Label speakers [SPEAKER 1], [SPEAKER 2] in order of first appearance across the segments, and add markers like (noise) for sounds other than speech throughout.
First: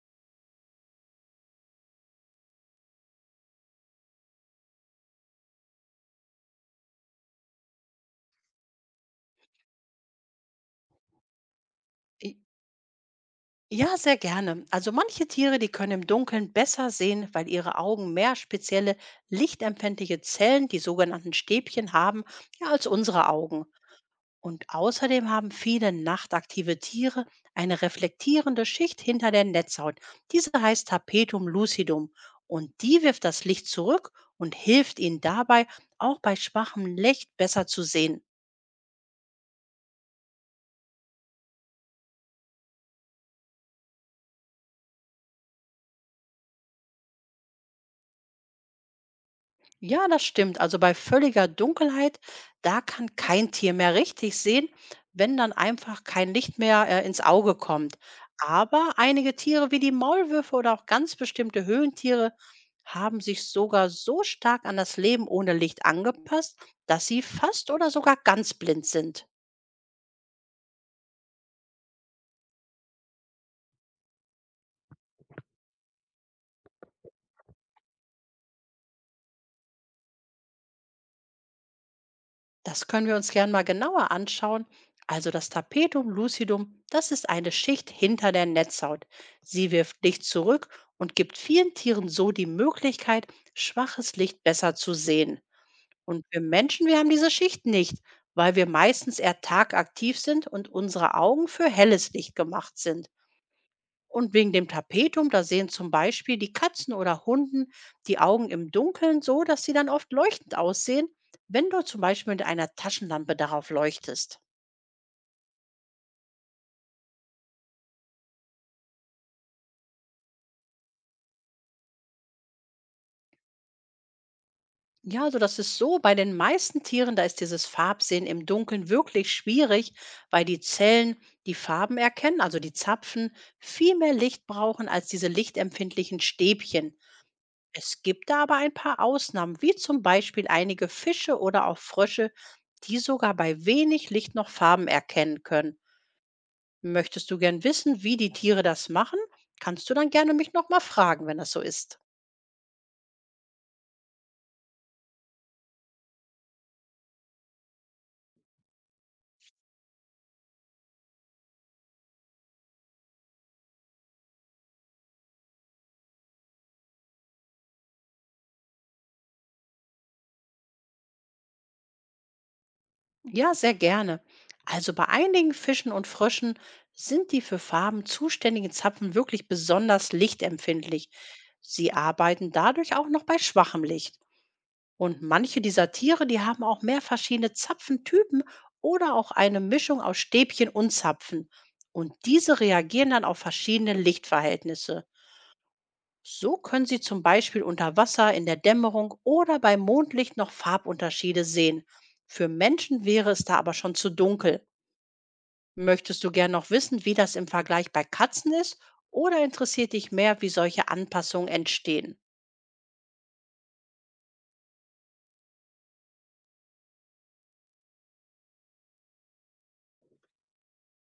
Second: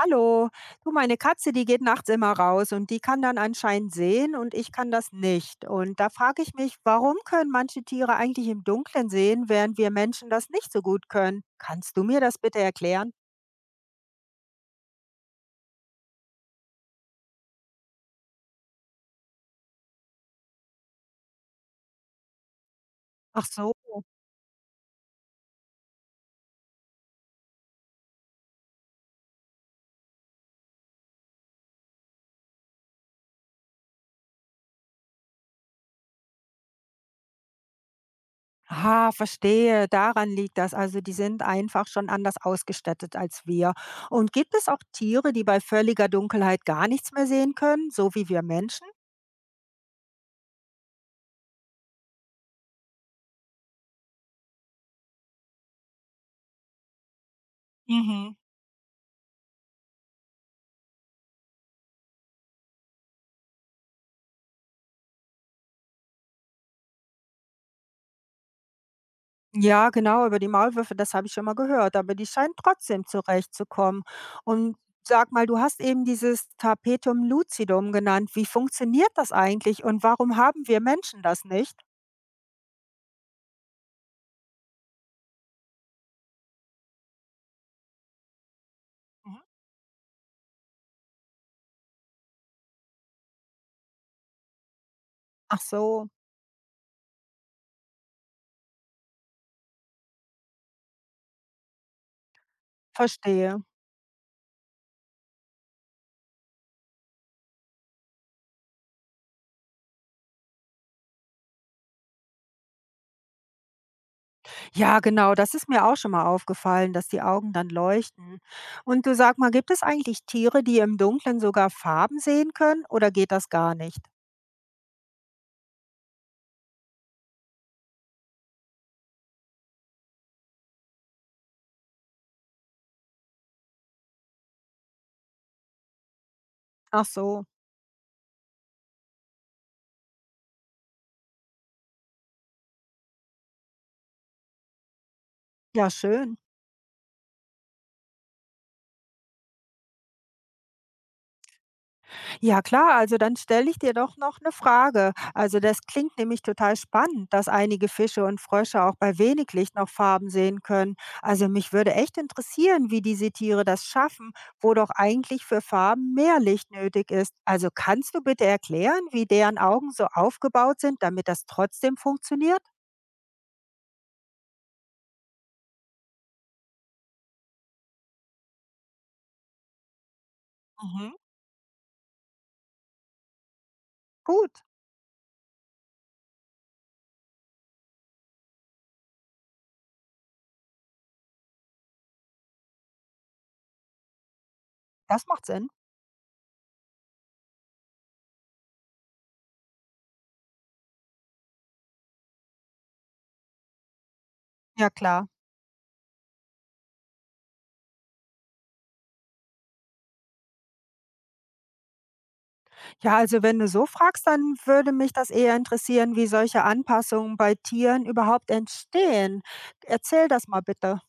[SPEAKER 1] Hallo, du, meine Katze, die geht nachts immer raus und die kann dann anscheinend sehen und ich kann das nicht. Und da frage ich mich, warum können manche Tiere eigentlich im Dunkeln sehen, während wir Menschen das nicht so gut können? Kannst du mir
[SPEAKER 2] I
[SPEAKER 1] das bitte erklären?
[SPEAKER 2] ja, sehr gerne. Also manche Tiere, die können im Dunkeln besser sehen, weil ihre Augen mehr spezielle lichtempfindliche Zellen, die sogenannten Stäbchen, haben, ja, als unsere
[SPEAKER 1] Ach
[SPEAKER 2] Augen.
[SPEAKER 1] so.
[SPEAKER 2] Und außerdem haben viele nachtaktive Tiere eine reflektierende Schicht hinter der Netzhaut. Diese heißt Tapetum lucidum. Und die wirft das Licht zurück und hilft ihnen dabei, auch bei schwachem Licht besser zu sehen.
[SPEAKER 1] Ah, verstehe, daran liegt das. Also die sind einfach schon anders ausgestattet als wir. Und gibt es auch Tiere, die bei völliger Dunkelheit gar nichts mehr sehen können, so wie wir Menschen?
[SPEAKER 2] Ja, das stimmt. Also bei völliger Dunkelheit, da kann kein Tier mehr richtig sehen, wenn dann einfach kein Licht mehr ins Auge kommt.
[SPEAKER 1] Mhm.
[SPEAKER 2] Aber einige Tiere wie die Maulwürfe oder auch ganz bestimmte Höhlentiere haben sich sogar so stark an das Leben ohne Licht angepasst, dass sie fast oder sogar ganz blind sind.
[SPEAKER 1] Ja, genau, über die Maulwürfe, das habe ich schon mal gehört, aber die scheinen trotzdem zurechtzukommen. Und sag mal, du hast eben dieses Tapetum lucidum genannt. Wie funktioniert das eigentlich und warum haben wir Menschen das nicht?
[SPEAKER 2] Das können wir uns gern mal genauer anschauen. Also das Tapetum lucidum, das ist eine Schicht hinter der Netzhaut.
[SPEAKER 1] Mhm.
[SPEAKER 2] Sie wirft Licht zurück und gibt vielen Tieren so die Möglichkeit, schwaches Licht besser zu sehen.
[SPEAKER 1] Ach so,
[SPEAKER 2] Und wir Menschen, wir haben diese Schicht nicht, weil wir meistens eher tagaktiv sind und unsere Augen für helles Licht gemacht sind.
[SPEAKER 1] verstehe.
[SPEAKER 2] Und wegen dem Tapetum, da sehen zum Beispiel die Katzen oder Hunden die Augen im Dunkeln so, dass sie dann oft leuchtend aussehen, wenn du zum Beispiel mit einer Taschenlampe darauf leuchtest.
[SPEAKER 1] Ja, genau, das ist mir auch schon mal aufgefallen, dass die Augen dann leuchten. Und du sag mal, gibt es eigentlich Tiere, die im Dunkeln sogar Farben sehen können oder geht das gar nicht?
[SPEAKER 2] Ja, also das ist so, bei den meisten Tieren, da ist dieses Farbsehen im Dunkeln wirklich schwierig, weil die Zellen die Farben erkennen, also die Zapfen, viel mehr Licht brauchen als diese lichtempfindlichen Stäbchen.
[SPEAKER 1] Ach so,
[SPEAKER 2] Es gibt da aber ein paar Ausnahmen, wie zum Beispiel einige Fische oder auch Frösche, die sogar bei wenig Licht noch Farben erkennen können.
[SPEAKER 1] ja, schön.
[SPEAKER 2] Möchtest du gern wissen, wie die Tiere das machen? Kannst du dann gerne mich nochmal fragen, wenn das so ist.
[SPEAKER 1] Ja klar, also dann stelle ich dir doch noch eine Frage. Also, das klingt nämlich total spannend, dass einige Fische und Frösche auch bei wenig Licht noch Farben sehen können. Also, mich würde echt interessieren, wie diese Tiere das schaffen, wo doch eigentlich für Farben mehr Licht nötig ist. Also, kannst du bitte erklären, wie deren Augen so aufgebaut sind, damit das trotzdem funktioniert?
[SPEAKER 2] Ja, sehr gerne. Also bei einigen Fischen und Fröschen sind die für Farben zuständigen Zapfen wirklich besonders lichtempfindlich.
[SPEAKER 1] Mhm,
[SPEAKER 2] Sie arbeiten dadurch auch noch bei schwachem Licht.
[SPEAKER 1] gut,
[SPEAKER 2] Und manche dieser Tiere, die haben auch mehr verschiedene Zapfentypen oder auch eine Mischung aus Stäbchen und Zapfen. Und diese reagieren dann auf verschiedene Lichtverhältnisse.
[SPEAKER 1] das macht Sinn.
[SPEAKER 2] So können sie zum Beispiel unter Wasser, in der Dämmerung oder bei Mondlicht noch Farbunterschiede sehen. Für Menschen wäre es da aber schon zu dunkel.
[SPEAKER 1] Ja klar.
[SPEAKER 2] Möchtest du gern noch wissen, wie das im Vergleich bei Katzen ist oder interessiert dich mehr, wie solche Anpassungen entstehen?
[SPEAKER 1] Ja, also wenn du so fragst, dann würde mich das eher interessieren, wie solche Anpassungen bei Tieren überhaupt entstehen. Erzähl das mal bitte.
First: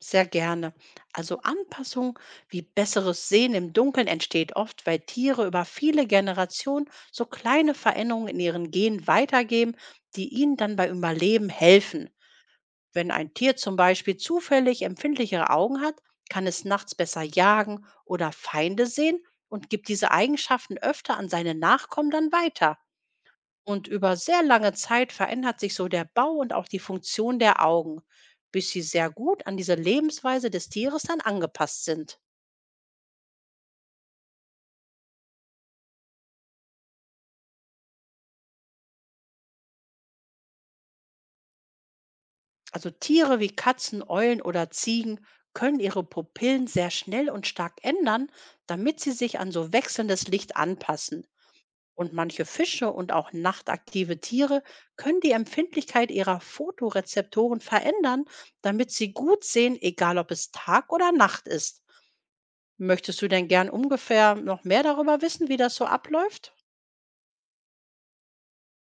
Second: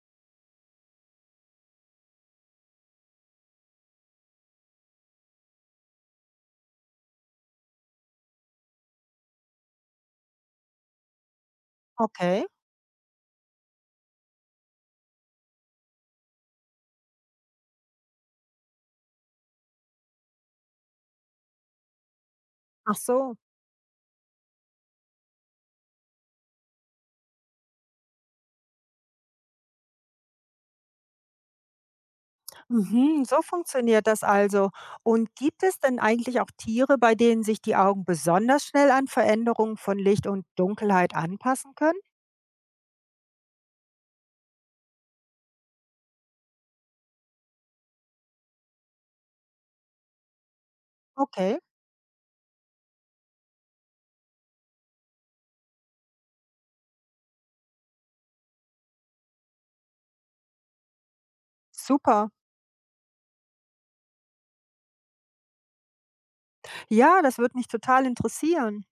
[SPEAKER 2] Sehr gerne. Also Anpassung wie besseres Sehen im Dunkeln entsteht oft, weil Tiere über viele Generationen so kleine Veränderungen in ihren Genen weitergeben, die ihnen dann beim Überleben helfen.
[SPEAKER 1] Okay.
[SPEAKER 2] Wenn ein Tier zum Beispiel zufällig empfindlichere Augen hat, kann es nachts besser jagen oder Feinde sehen und gibt diese Eigenschaften öfter an seine Nachkommen dann weiter.
[SPEAKER 1] Ach so.
[SPEAKER 2] Und über sehr lange Zeit verändert sich so der Bau und auch die Funktion der Augen, bis sie sehr gut an diese Lebensweise des Tieres dann angepasst sind.
[SPEAKER 1] Mhm, so funktioniert das also. Und gibt es denn eigentlich auch Tiere, bei denen sich die Augen besonders schnell an Veränderungen von Licht und Dunkelheit anpassen können?
[SPEAKER 2] Also Tiere wie Katzen, Eulen oder Ziegen können ihre Pupillen sehr schnell und stark ändern, damit sie sich an so wechselndes Licht anpassen.
[SPEAKER 1] Okay.
[SPEAKER 2] Und manche Fische und auch nachtaktive Tiere können die Empfindlichkeit ihrer Fotorezeptoren verändern, damit sie gut sehen, egal ob es Tag oder Nacht ist.
[SPEAKER 1] Super.
[SPEAKER 2] Möchtest du denn gern ungefähr noch mehr darüber wissen, wie das so abläuft?
[SPEAKER 1] Ja, das würde mich total interessieren.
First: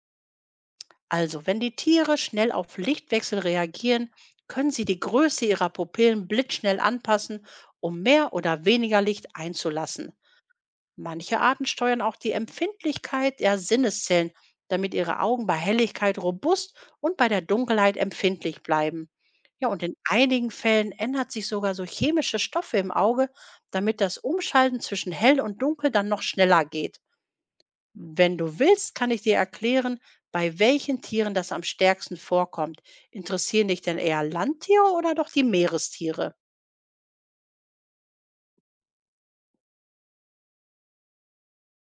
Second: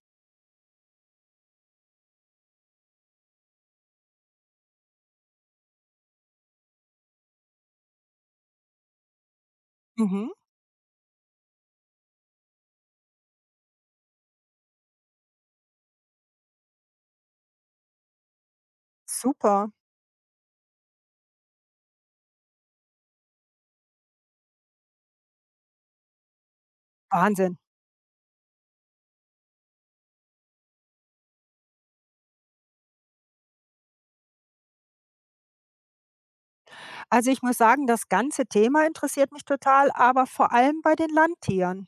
[SPEAKER 2] Also, wenn die Tiere schnell auf Lichtwechsel reagieren, können sie die Größe ihrer Pupillen blitzschnell anpassen, um mehr oder weniger Licht einzulassen.
[SPEAKER 1] Mhm.
[SPEAKER 2] Manche Arten steuern auch die Empfindlichkeit der Sinneszellen, damit ihre Augen bei Helligkeit robust und bei der Dunkelheit empfindlich bleiben. Ja,
[SPEAKER 1] Super.
[SPEAKER 2] und in einigen Fällen ändert sich sogar so chemische Stoffe im Auge, damit das Umschalten zwischen hell und dunkel dann noch schneller geht.
[SPEAKER 1] Wahnsinn.
[SPEAKER 2] Wenn du willst, kann ich dir erklären, bei welchen Tieren das am stärksten vorkommt. Interessieren dich denn eher Landtiere oder doch die Meerestiere?
[SPEAKER 1] Also ich muss sagen, das ganze Thema interessiert mich total, aber vor allem bei den Landtieren.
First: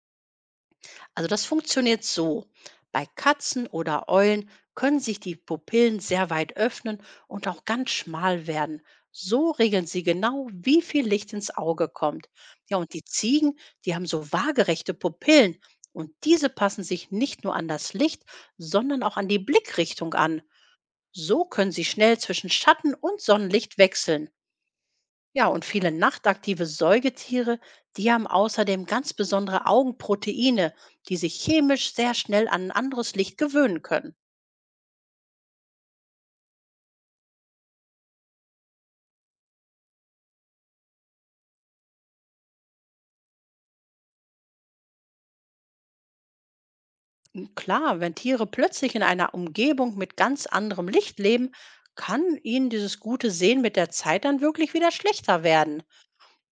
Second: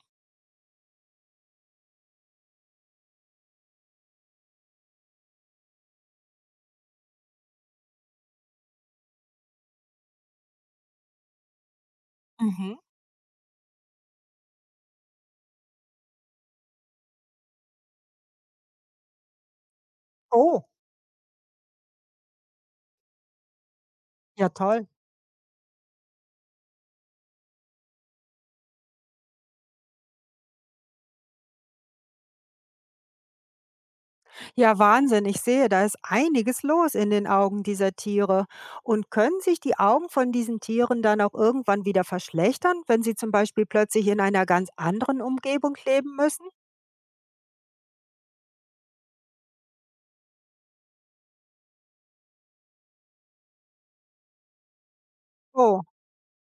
[SPEAKER 2] Also das funktioniert so. Bei Katzen oder Eulen können sich die Pupillen sehr weit öffnen und auch ganz schmal werden. So regeln sie genau, wie viel Licht ins Auge kommt.
[SPEAKER 1] Mhm.
[SPEAKER 2] Ja, und die Ziegen, die haben so waagerechte Pupillen und diese passen sich nicht nur an das Licht, sondern auch an die Blickrichtung an.
[SPEAKER 1] Oh,
[SPEAKER 2] So können sie schnell zwischen Schatten und Sonnenlicht wechseln.
[SPEAKER 1] ja toll.
[SPEAKER 2] Ja, und viele nachtaktive Säugetiere, die haben außerdem ganz besondere Augenproteine, die sich chemisch sehr schnell an ein anderes Licht gewöhnen können.
[SPEAKER 1] Ja, Wahnsinn. Ich sehe, da ist einiges los in den Augen dieser Tiere. Und können sich die Augen von diesen Tieren dann auch irgendwann wieder verschlechtern, wenn sie zum Beispiel plötzlich in einer ganz anderen Umgebung leben müssen?
[SPEAKER 2] Und klar, wenn Tiere plötzlich in einer Umgebung mit ganz anderem Licht leben, kann ihnen dieses gute Sehen mit der Zeit dann wirklich wieder schlechter werden.
[SPEAKER 1] Oh,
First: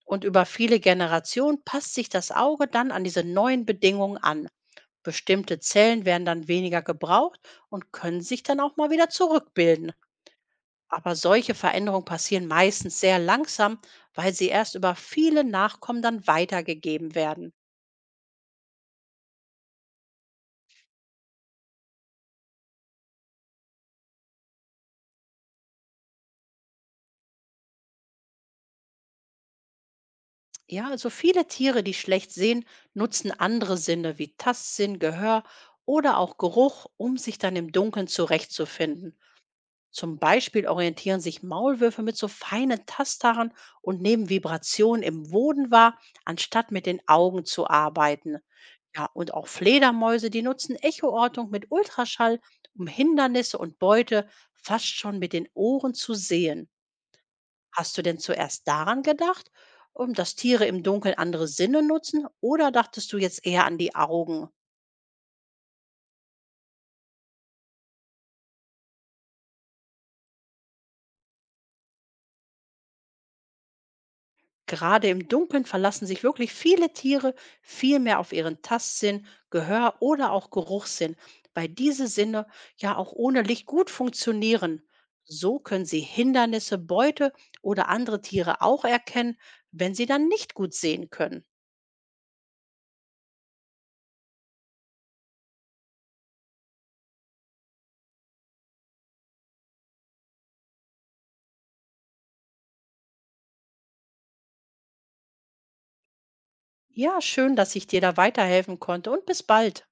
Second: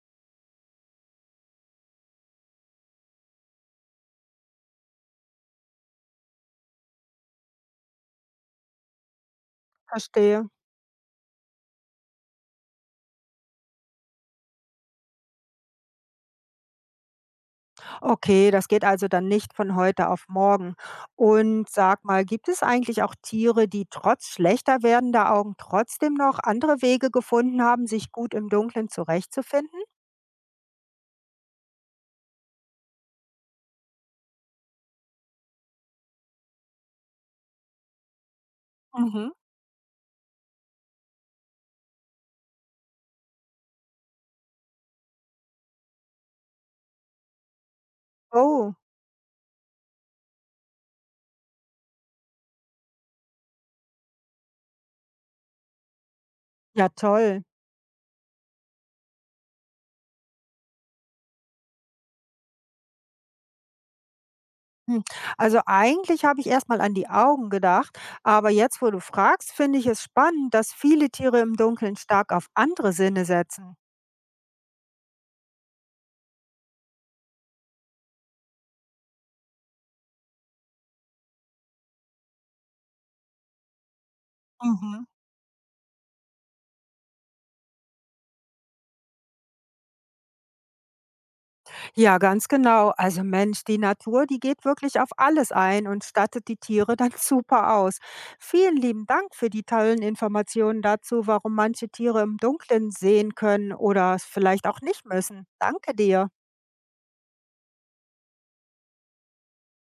[SPEAKER 2] Und über viele Generationen passt sich das Auge dann an diese neuen Bedingungen an. Bestimmte Zellen werden dann weniger gebraucht und können sich dann auch mal wieder zurückbilden.
[SPEAKER 1] verstehe.
[SPEAKER 2] Aber solche Veränderungen passieren meistens sehr langsam, weil sie erst über viele Nachkommen dann weitergegeben werden.
[SPEAKER 1] Okay, das geht also dann nicht von heute auf morgen. Und sag mal, gibt es eigentlich auch Tiere, die trotz schlechter werdender Augen trotzdem noch andere Wege gefunden haben, sich gut im Dunkeln zurechtzufinden?
[SPEAKER 2] Ja, also viele Tiere, die schlecht sehen, nutzen andere Sinne wie Tastsinn, Gehör oder auch Geruch, um sich dann im Dunkeln zurechtzufinden.
[SPEAKER 1] Mhm.
[SPEAKER 2] Zum Beispiel orientieren sich Maulwürfe mit so feinen Tastaren und nehmen Vibrationen im Boden wahr, anstatt mit den Augen zu arbeiten.
[SPEAKER 1] Oh,
[SPEAKER 2] Ja, und auch Fledermäuse, die nutzen Echoortung mit Ultraschall, um Hindernisse und Beute fast schon mit den Ohren zu sehen.
[SPEAKER 1] ja toll.
[SPEAKER 2] Hast du denn zuerst daran gedacht, um dass Tiere im Dunkeln andere Sinne nutzen, oder dachtest du jetzt eher an die Augen?
[SPEAKER 1] Hm, also eigentlich habe ich erst mal an die Augen gedacht, aber jetzt, wo du fragst, finde ich es spannend, dass viele Tiere im Dunkeln stark auf andere Sinne setzen.
[SPEAKER 2] Gerade im Dunkeln verlassen sich wirklich viele Tiere viel mehr auf ihren Tastsinn, Gehör oder auch Geruchssinn, weil diese Sinne ja auch ohne Licht gut funktionieren.
[SPEAKER 1] Mhm.
[SPEAKER 2] So können sie Hindernisse, Beute oder andere Tiere auch erkennen, wenn sie dann nicht gut sehen können.
[SPEAKER 1] Ja, ganz genau. Also Mensch, die Natur, die geht wirklich auf alles ein und stattet die Tiere dann (laughs) super aus. Vielen lieben Dank für die tollen Informationen dazu, warum manche Tiere im Dunkeln sehen können oder es vielleicht auch nicht müssen. Danke dir.
[SPEAKER 2] Ja, schön, dass ich dir da weiterhelfen konnte und bis bald.